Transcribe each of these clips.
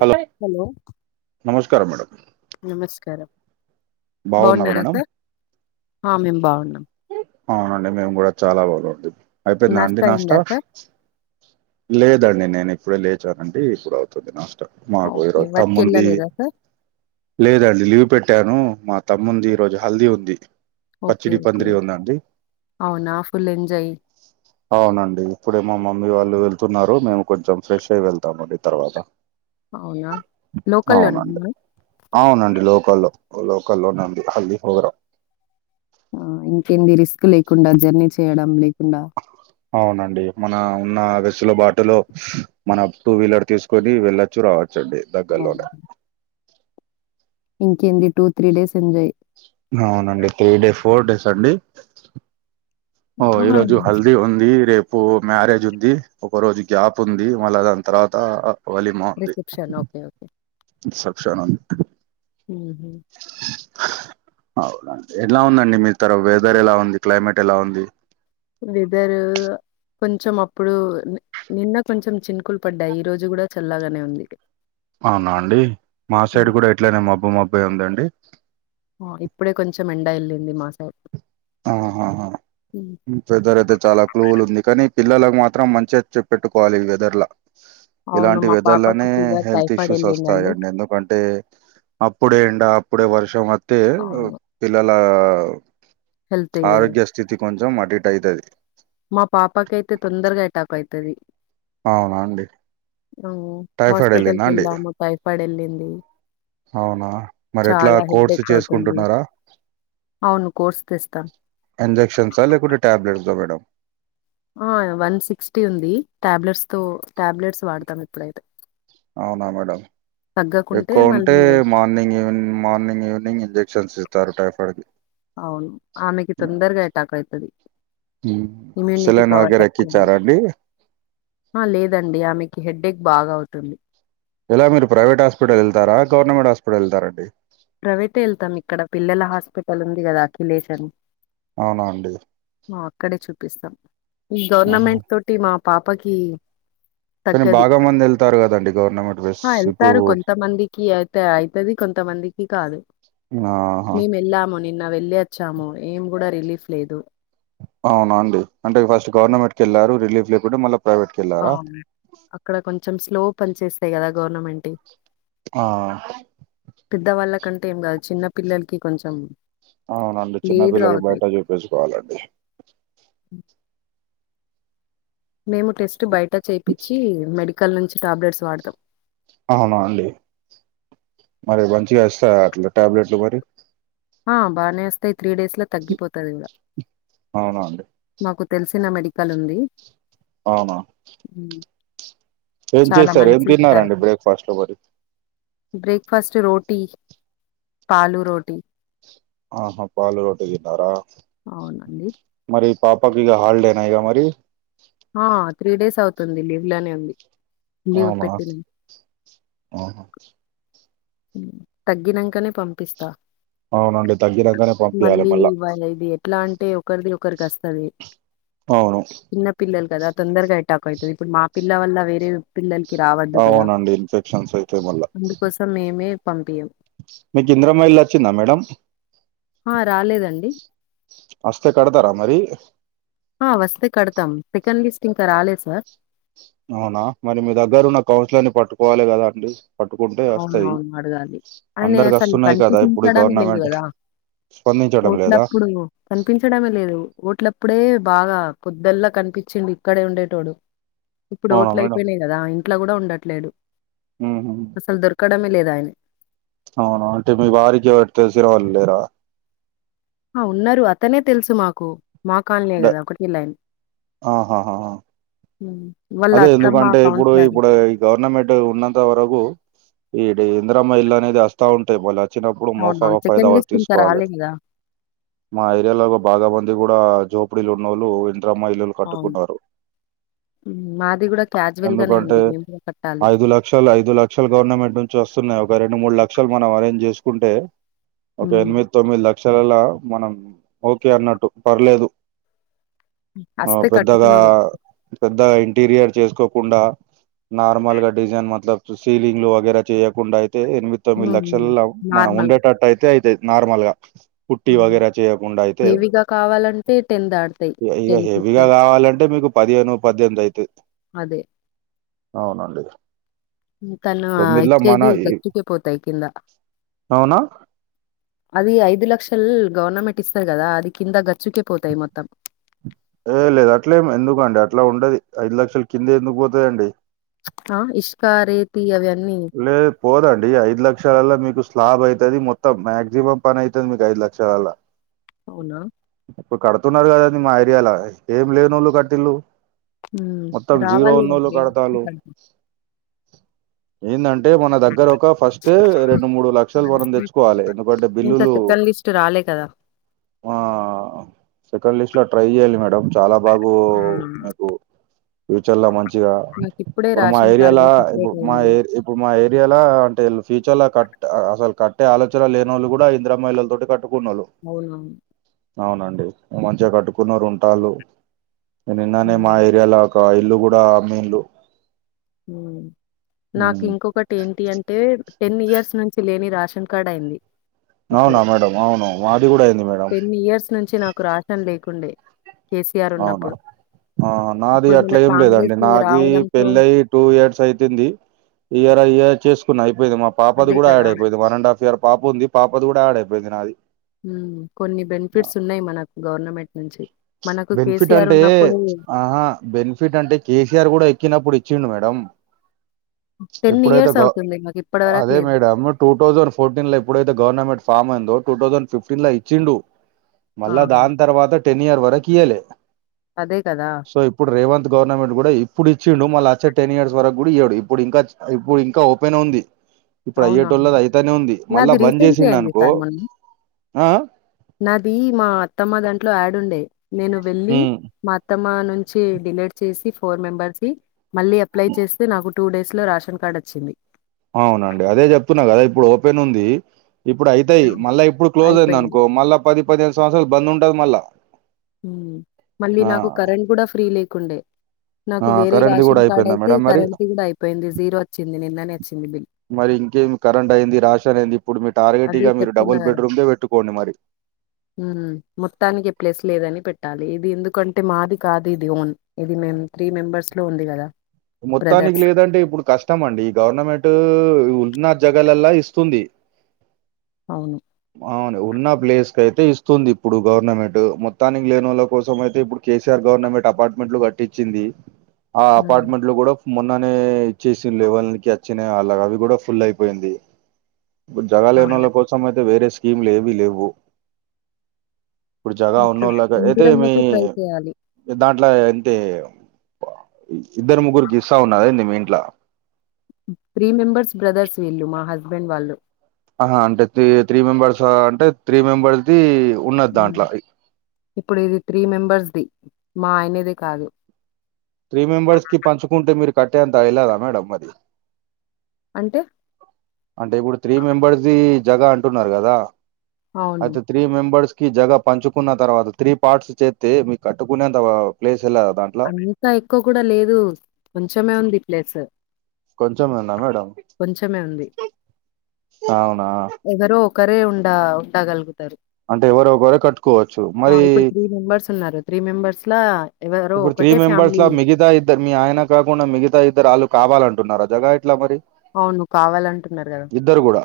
Hello hello నమస్కారం madam నమస్కారం బాగున్నారా సార్ ఆ మేమ్ బాగున్నాం అవునండి మేము కూడా చాలా బాగుంది అయిపోయిందా నాస్తా అండి అయిందా నాస్టా సార్ లేదండి నేను ఇప్పుడే లేచానండీ ఇప్పుడు అవుతుంది నాక్ మాకు [unintelligible] ఈడ ఓకే ఓ వర్క్ తమ్ముందీ వెళ్ళలేదా సార్ లేదండి లీవ్ పెట్టాను మా తమ్ముంది ఈ రోజు హల్దీ ఉంది ఓకే పచ్చిడి ఓకే పందిరి ఉంది అండి అవునా ఫుల్ ఎంజాయ్ అవున అండి ఇప్పుడే మా మమ్మీ వాళ్ళు వెళ్తున్నారు మేము కొంచెం ఫ్రెష్ అయి వెళ్తామ అండి తర్వాత అవునా లోకల్లోనే అవునండి అవునండి లోకల్లో లోకల్లోనండి హల్దీ ప్రోగ్రాం ఆ ఇంకేంది రిస్క్ లేకుండా జర్నీ చేయడం లేకుండా అవునండి మన ఉన్న వేసుల బాటులో మన టూ వీలర్ తీసుకొని వెళచ్చు రావచ్చు అండి దగ్గరలోనే ఇంకేంది టూ త్రీ డేస్ ఎంజాయ్ అవునండి త్రీ డే ఫోర్ డేస్ అండి ఓ ఈ ఆహా రోజు హల్ది ఉంది రేపు ఇప్పు మ్యారేజ్ ఉంది ఒక రోజు గ్యాప్ ఉంది మళ్ళ దాని తర్వాత వలిమా ఉంది రిసెప్షన్ ఓకే ఓకే శబ్శాన [unintelligible] హు హామ్ అవునండి ఎలా ఉందండి మీ తర వెదర్ ఎలా ఉంది క్లైమేట్ ఎలా ఉంది వెదర్ కొంచం అప్పుడు నిన్న కొంచం చినుకులు పడ్డాయి ఈ రోజు కూడా చల్లగానే ఉంది అవునా అండి మా ఉమ్. సైడ్ కూడా ఎట్లనే మబ్బు మబ్బీ ఉందండి ఓ ఇప్పుడే కొంచం ఎండ వెళ్ళింది మా సైడ్ ఆహాహా వెదర్ అయితే చాలా కూల్ ఉంది కానీ పిల్లలకు మాత్రం మంచిగా చెప్పెట్టుకోవాలి వెదర్ ల అవును. ఇలాంటి మా పాపకి వేదర్లానే ఫీవర్, హెల్త్ టైఫాయిడ్ ఇష్యూస్ ఎళ్ళిందండి. వస్తాయండి ఎందుకంటే అప్పుడే ఎండా అప్పుడే వర్షం వతే అవును. పిల్లల హెల్త్ ఇదే. ఆరోగ్య స్థితి కొంచెం అటు ఇటు అయితది మా పాపకి అయితే తొందరగా అటాక్ అయితది అవునా అండి ఉం టైఫాయిడ్ వెళ్ళిందా హాస్పిటల్కి అండి వెళ్దాము టైఫాయిడ్ వెళ్ళింది అవునా మరి ఎట్లా కోర్సు అవుతుంది. చేసుకుంటున్నారా అవును. కోర్స్ తెస్తాం. ఇంజెక్షన్సా లేకుంటే టాబ్లేటసా మేడం ఆ వన్ సిక్సటి ఉంది టాబ్లెట్స్ తో టాబ్లెట్స్ వాడతాం ఎప్పుడైనా అవునా మేడం తగ్గకుంటే ఎక్కువ ఉంటే మళ్ళీ morning evening morning evening injections ఇస్తారు టైఫాయిడ్ కీ అవును ఆమెకి తొందరగా ఎటాక్ అయితాది ఉమ్. ఇమ్యూనిటీ సెలైన్ పవర్ వగైరా తక్కువ ఉంది ఎక్కిచ్చారా అండి ఆ లేదండి ఆమెకి హెడేక్ బాగా అవుతుంది ఇలా మీరు ప్రవేట్ హాస్పిటల్ వెళ్తారా గవర్నమెంట్ హాస్పిటల్ వెళ్తారండి ప్రైవేటే వెళ్తాం ఇక్కడ పిల్లల హాస్పిటల్ ఉంది కదా అఖిలేష్ అని అవునా అండి మో అక్కడే చూపిస్తాం ఈ ఆహా గవర్నమెంట్ తోటి మా పాపకి కానీ తగ్గది బాగా మంది వెళ్తారు కదండి గవర్నమెంట్ రష్ ఇప్పుడు కీ అయితే అయితది కొంతమందికి కాదు ఆహా మేము వెళ్ళాము నిన్న వెళ్ళి వచ్చాము ఏం కూడా రిలీఫ్ లేదు అవునా అండి అంటే ఫస్ట్ గవర్నమెంట్ కి వెళ్ళారు రిలీఫ్ లేకుండా మళ్ళీ ప్రైవేట్ కి వెళ్ళారా అవును అక్కడ కొంచెం స్లో పని చేస్తాయి కదా గోవర్నమెంట్యి ఆ పెద్దవాళ్ళ కంటే ఏం గాదు చిన్న పిల్లలకి కొంచెం అవునండి లేట్గా చిన్నపిల్లలు అవుతాయి బయట చూపిచ్చుకోవాలండి మేము టెస్ట్ బయట చేయిపించి మెడికల్ నుంచి టాబ్లెట్స్ వాడదాం అవునా అండి మరి మంచిగా ఇస్తారా అట్లా టాబ్లెట్లు మరి ఆ బాగానే వస్తాయి త్రీ డేస్ లో తగ్గిపోతాది అవునండి మాకు తెలిసిన మెడికల్ ఉంది అవునా ఉమ్ ఏం చేస్తారు ఏం తిన్నారండి బ్రేక్ఫాస్ట్ లో మరి బ్రేక్ఫాస్ట్ రోటీ పాలు రోటీ ఆహా పాలు రోటి తిన్నారా అవునండి మరి పాపకి ఇగ హాలిడేనా ఇగ మరి ఆ త్రీ డేస్ అవుతుంది లీవ్లోనే ఉంది లీవ్ అవునా పెట్టిన ఆహా తగినంకానే పంపిస్తా అవునండి తగ్గినంకనే పంపియాలి మళ్ళీ మళ్ళా వాళ్ళ ఇది ఎట్లా అంటే ఒకరిది ఒకరికి వస్తది అవును చిన్న పిల్లలు కదా తొందరగా ఎటాక్ అవుతుంది ఇప్పుడు మా పిల్ల వల్ల వేరే పిల్లలకి రావద్దు కదా అవునండి ఇన్ఫెక్షన్స్ అయితే మళ్ళా అందుకోసం మేమే పంపియం మీకు ఇందిరమ్మ ఇల్లు వచ్చిందా మేడంమ్ ఆ రాలేదండి అస్తే కడతారా మరి హా వస్తే కడతాం సెకండ్ లిస్ట్ ఇంకా రాలేదు సార్ అవునా మరి మీ దగ్గర ఉన్న కౌన్సిలర్ని పట్టుకోవాలి కదా అండి పట్టుకుంటే వస్తాయి అవునవును. అడగాలి. ఆయన అందరికి అసలు వస్తున్నాయి కదా ఇప్పుడు కనిపించడమే లేదు గవర్నమెంట్ కదా! స్పందించడం లేదా ఓట్లప్పుడు కనిపించడమే లేదు ఓట్ల అప్పుడే బాగా పొదాల కనిపిచిండు ఇక్కడే ఉండేటోడు ఇప్పుడు అవునా ఓట్ల మేడం అయిపోయినాయి కదా ఇంట్లో కూడా ఉండట్లేదు ఊహూ అసలు దొరకడమే లేదు అయనే అవును అంటే మీ వారికి ఎవరూ తెలిసిన వాళ్ళు లేరా ఆ ఉన్నారు అతనే తెలుసు మాకు మా కాలనీయే కదా ఒకటే లైన్ ఆ హా హా ఊ అదే ఎందుకంటే ఇప్పుడు ఇప్పుడై గవర్నమెంట్ ఉన్నంత వరకూ ఈడ ఇందిరమ్మ ఇళ్ల అనేది అస్తా ఉంటాయి వాళ్ళ చిన్నప్పుడు అవునవును. మోఫావా ఫయిదా సెకండ్ వాటి లిస్ట్ ఇంకా తీసుకోవాలి రాలే కదా! మా ఏరియాలోగా బాగా బంది కూడా జోపిడిల్లు ఉన్నోళ్ళు ఇంద్రమ్మ ఇల్లులు కట్టుకున్నారు ఉమ్ మా ఎందుకంటే ఐదు లక్షల ఐదు ల క్షలు గవర్నమెంట్ నుంచి వస్తున్నాయి ఒక రెండు మూడు లక్షలు మనం అరేంజ్ చేసుకుంటే ఒక హ్మ్. ఎనిమి తొమ్మిది లక్షలల్లా మనం ఓకే అన్నట్టు పర్లేదు ఆ అస్తే పెద్దగా కట్టుకునుడే. ద ఇంటీరియర్ చేసుకోకుండా నార్మల్ గా డిజైన్ మత్ల సీలింగ్ లు వగైరా చెయ్యకుండా అయితే ఎనిమి హ్మ్. తొమ్మిది హ్మ్. లక్షల్ల మనం నార్మల్‌గా. ఉండేటట్టు అయితే అయితయి నార్మల్ గా పుట్టి హ్మ్. వగైరా చెయ్యకుండా అయితే హెవీగా కావాలంటే దాడతాయి. ఇగ ఇగ హెవీగా కావాలంటే మీకు పదిహేను పద్దెనిమిది అయితయి అదే. అవునండి ఇం తన తొమ్మిదిలో మన ఇచ్చేది గచ్చుకే పోతాయి కింద అవునా అవి ఐదు లక్షల్ గవర్నమెంట్ ఇస్తది కదా అది కింద గచ్చుకే పోతాయి మొత్తం ఏ లేదు అట్లేం ఎందుకు అండి అట్లా ఉండది ఐదు లక్షల కింద ఎందుకు పోతాయి అండి ఆ ఇష్క రేతి అవి అన్నీ లేదు పోదండి ఐదు లక్షలల్లా మీకు స్లాబ్ అయితది మొత్తం మాక్సిమం పని అయితది మీకు ఐదు లక్షలల్ల అవునా ఇప్పుడు కడుతున్నారు కదండీ మా ఏరియాల ఏం లేనోళ్ళు కట్టిల్లు హ్మ్ మొత్తం జీరో రావాలి ఉన్నోళ్ళు కదండీ కడతాల్లు ఏందం టే మన దగ్గర ఒక ఫస్టే రెండు మూడు లక్షలు మనం తెచ్చుకోవాలి ఎందుకంటే ఇంకా బిల్లులు సెకండ్ లిస్ట్ రాలే కదా మా సెకండ్ లిస్ట్ లో ట్రై చెయ్యాలి మేడం చాలా బాగు అవునవును. మీకు ఫ్యూచర్ లో మంచిగా నాకు ఇప్పుడే ఇప్పుడు మా రేషన్ ఏరియాల కార్డ్ సెపరేట్ ఇప్పుడు మా అయింది. ఏర్ ఇప్పుడు మా ఏరియాలో అంటే ల్ ఫ్యూచర్ లా కట్ అసలు కట్టే ఆలోచన లేనోళ్ళు కూడా ఇందిరమ్మ ఇళ్ళల తోటే కట్టుకునోళ్లు మౌనం అవునండి మంచిగా కట్టుకున్నారు ఉంటాల్లు నే నిన్ననే మా హ్మ్. ఏరియాల క ఇల్లు కూడా అమ్మిన్లు నాకు ఇంకొకటి ఏంటి అంటే టెన్ ఇయర్స్ నుంచి లేని రాషన్ కార్డ్ అయ్యింది అవునా ఇప్పుడు మేడం అవును మాది కూడా అయింది మేడం టెన్ ఇయర్స్ నుంచి నాకు రాషన్ లేకుండే కేసీఆర్ అవునా ఉన్నప్పుడు. ఆ నాది ఇప్పుడు మన అట్లా ఏం లేదండి కాంగ్రెస్ నాకీ రావడంతో పెళ్ళై టూ ఇయర్స్ అయితుంది ఇయరయ్యే చేసుకున్నా అయిపోయింది మా పాపది అదే కూడా కదా! యాడ్ అయిపోయిది వన్ అండ్ హాఫ్ ఇయర్ పాప ఉంది పాపది కూడా యాడ్ అయిపోయింది నాది మ్ కొన్ని ఆ! బెనిఫిట్స్ ఉన్నాయి మనకు గవర్నమెంట్ నుంచి మనకు బెనిఫిట్ కేసీఆర్ అంటే ఉన్నప్పుడు ఆహా బెనిఫిట్ అంటే కేసీఆర్ కూడా ఎక్కినప్పుడు ఇచ్చిడు మేడం ఎప్పుడైతే ఇయర్స్ గౌ అవుతుంది. మాకిప్పటి వరకు అదే లేదు. మేడంమ్ టూ థౌండ్ ఫోర్టీన్ ల ఎప్పుడైతేవర్నమెంట్ ఫార్మ్ అయిందోటు థౌసండ్ ఫిఫ్న్ లో ఇచ్చిండు మళ్ళా ఆహా! దాని తర్వాత టెన్ ఇయర్ వరకు ఇయ్యలే అదే కదా సో ఇప్పుడు రేవంత్ గవర్నమెంట్ కూడా ఇప్పుడు ఇచ్చిండుళ్ళ వచ్చే టెన్ ఇయర్స్ వరకు కూడా ఇయడు ఇప్పుడు ఇంకా ఇప్పుడు ఇంకా ఓపెన్ ఉంది ఇప్పుడు అవునవును. అయ్యేటోళ్ళది అయితనే ఉంది మళ్ళా నాది బంద్ రీసెంట్‌లీ అయింది చేసిండనుకో సార్ మొన్న. ఆ ఆ నాది మా అత్తమ్మ దాంట్లో యాడుండే నేను వెళ్ళి ఉమ్ మా అత్తమ్మ నుంచి డిలీట్ చేసి ఫోర్ మెంబర్స్ కి మళ్ళీ అప్లై చేస్తే నాకు టూ డేస్ లో రాషన్ కార్డ్ వచ్చింది అవునండి అదే చెప్తున్నా కదా ఇప్పుడు ఓపెన్ ఉంది ఇప్పుడు అయితాయి ఆ! మళ్ళా ఇప్పుడు క్లోజ్ అయింది అయిపోయింది. అనుకో మళ్ళా పది పదిహేమిను సంవత్సరాలు బంద్ ఉంటది మళ్ళా మ్ మళ్ళీ ఆ నాకు కరెంట్ కూడా ఫ్రీ లేకుండే ఆ నాకు వేరే కరెంట్ది కూడా రాషన్ కార్డ్ అయిపోయిందా అయితే మేడం మరి కరెంట్ ది కూడా అయిపోయింది జీరో వచ్చింది నిన్ననే వచ్చింది బిల్ మరి ఇంకేమి కరెంట్ అయింది రాన్ అంది ఇప్పుడు మీరు అదే టార్గెట్గా మీరు చెప్తున్నా డబుల్ బెడ్రుకే పెట్టుకోండి మరి మ్ మొత్తానికే ప్లేస్ లేదని పెట్టాలి ఇది ఎందుకంటే మాది కాదు ఇది ఓన్ ఇది మేం త్రీ మెంబర్స్ లో ఉంది కదా మొత్తానికి బ్రదర్స్ లేదంటే ఇప్పుడు కష్టం అండి ఈ గవర్నమెంట్ ఉన్న జగాలలో ఇస్తుంది అవును అవును ఉన్న ప్లేస్ కి అయితే ఇస్తుంది ఇప్పుడు గవర్నమెంట్ మొత్తానికి లేని వాళ్ళ కోసం అయితే ఇప్పుడు కేసీఆర్ గవర్నమెంట్ అపార్ట్మెంట్లు కట్టించింది ఆ ఉమ్ అపార్ట్మెంట్ లో కూడా మొన్ననే ఇచ్చేసే లేవల్కి వచ్చినయ్ అళ్ళ అవికూడా ఫుల్ అయిపోయింది ఇప్పుడు జగ లేని వాళ్ళ అవును కోసం అయితే వేరే స్కీమ్లు ఏవీ లేవు ఇప్పుడు జగ ఉన్న ఓకే వాళ్లకైతే మి ఇందిరమ్మకి ట్రై చేయాలి ఇగ దాంట్ల అంతే ఇద్దరు ముగ్గురికి ఇస్తా ఉన్నారా ఏంది మీ ఇంట్ల త్రీ మెంబర్స్ బ్రదర్స్ వీళ్ళు మా హస్బెండ్ వాళ్ళు ఆహా అంటే త్రి త్రీ మెంబర్స్ అంటే త్రీ మెంబర్స్ ది ఉన్నది మ్ దాంట్ల ఇప్పుడు ఇది త్రీ మెంబర్స్ ది మా ఆయనది కాదు త్రీ మెంబర్స్ కి పంచుకుంటే మీరు కట్టే అంత ఎల్లదా మేడం అది అంటే అంటే ఇప్పుడు త్రీ మెంబర్స్ జగ అంటున్నారు కదా అవును అయితే త్రీ మెంబర్స్ కి జగ పంచుకున్న తర్వాత త్రీ పార్ట్స్ చేస్తే మీ కట్టుకున్న ప్లేస్ ఎలా దాన్ట్ల అంత ఎక్కువ కూడా లేదు కొంచెమే ఉంది ప్లేస్ కొంచమే ఉందా మేడం కొంచెమే ఉంది అవునా ఎవరో ఒకరే ఉండ ఉండగలుగుతారు అంటే ఎవరో ఒకరే కట్టుకోవచ్చు మరి త్రి మెంబర్స్ ఉన్నారు త్రీ మెంబర్స్ లా ఎవరో ఇప్పుడు త్రీ ఒకటే మెంబర్స్ ఫ్యామిలీ లా మిగతా ఇద్దరు మీ ఆయన కాకుండా మిగతా ఇద్దరు వాళ్ళు కావాలంటున్నార జగా ఎట్ల మరి అవును కావాలంటున్నారు కదా ఇద్దరు కూడా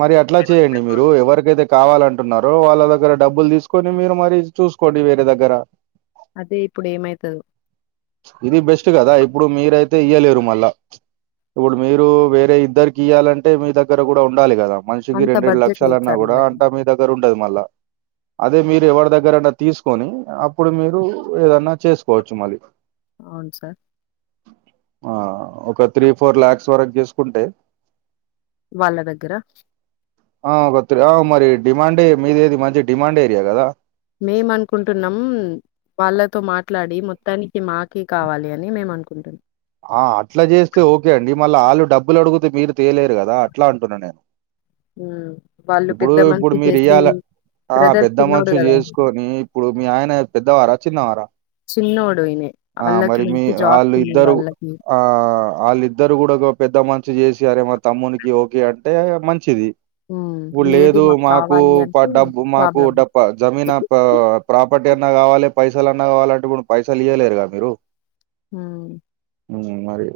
మరి అట్లా చేయండి మీరు ఎవరికైతే కావాలంటున్నారో వాళ్ళ దగ్గర డబ్బులు తీసుకొని మీరు మరి చూసుకోండి వేరే దగ్గర అదే ఇప్పుడు ఏమైతదో ఇది బెస్ట్ కదా ఇప్పుడు మీరైతే ఇయ్యలేరు మళ్ళా ఇప్పుడు మీరు వేరే ఇద్దరికి ఇయాలంటే మీ దగ్గర కూడా ఉండాలి కదా మనిషికి అంత రెండు బడ్జెట్ రెండులక్షలు లేదు అన్నా సార్ మా కూడా అంతా మీ దగ్గర దగ్గర ఉండదు మల్ల అదే మీరు ఎవరి దగ్గర అన్న తీసు కొని అప్పుడు మీరు ఏదన్నా చేసుకోవచ్చు మళ్ళీ అవును సార్ ఆ ఒక త్రీ ఫోర్ లాక్స్ వరకు తీసుకుంటే వాళ్ళ దగ్గర ఆ మరి డిమాండే మీది ఏది మంచి డిమాండ్ ఏరియా కదా మేము అనుకుంటున్నాం వాళ్ళతో మాట్లాడి మొత్తానికి మాకే కావాలి అని మేము అనుకుంటున్నాం ఆ అట్లా చేస్తే ఓకే అండి మళ్ళ వాళ్ళు డబ్బులు అడుగుతే మీరు తేయలేరు కదా అట్లా అంటున్నాను నేను ఉమ్ వాళ్ళు ఇప్పుడు పెద్ద ఇప్పుడు మనసు చేసి మీరియ్యాల ఆ బ్రదర్ పెద్ద చిన్నోడు మనసు గదా! చేసుకొని ఇప్పుడు మీ ఆయన పెద్దవారా చిన్నవార చిన్నోడు ఈయనే. ఆ ఆళ్ళకి మరి మీ మంచి జాబ్స్ వాళ్ళు ఉన్నాయి ఇద్దరు వాళ్ళకి. ఆ ఆళ్ళిద్దరు కూడా పెద్దమనిషి చేసి అరే మా తమ్మునికి ఓకే అంటే మంచిది హ్మ్. ఇప్పుడు లేదు మాకు కావాలి అంటే డబ్బు మాకు ప్రాబ్లమ్. డబ్బ జమీన్ ప్రాపర్టీ అన్నా కావాలె పైసలన్నా కావాలంటే ఇప్పుడు పైసలు ఇవ్వలేరుగా మీరు ఉమ్ మరి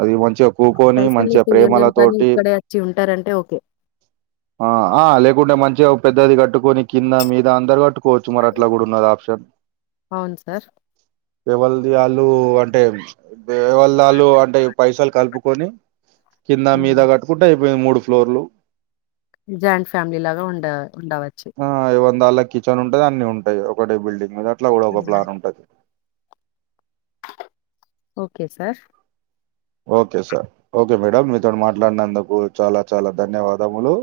అది మంచిగా కూకోని మంచిగా పైసలైతే ఇయ్యలేము కానీ ప్రేమలతోటి ఇక్కడే అచ్చి ఉంటారంటే ఓకే. ఆ లేకుంటే మంచిగా పెద్దది కట్టుకొని కింద మీద అందరు కట్టు కోవచ్చు మరి అట్లా కూడా ఉన్నది ఆప్షన్ అవును సార్. ఎవలది యాళ్ళు అంటే ఎవళ్ళు అంటే పైసలు కలుపుకొని కింద హ్మ్. మీద కట్టుకుంటే అయిపోయింది మూడు ఫ్లోర్లు జాయింట్ ఫ్యామిలీ లాగా ఉండ ఉండవచ్చు ఆ ఏవళ్ళది వాళ్ళు కి కిచెన్ ఉంటది అన్ని ఉంటాయి ఒకటే బిల్డింగ్ మీద అట్లా కూడా ఒక ప్లాన్ ఉంటది okay sir okay sir okay madam మీతో మాట్లాడినందుకు చాలా చాలా ధన్యవాదములు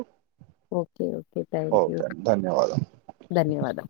ఓకే ఓకే ధన్యవాదాలు ధన్యవాదం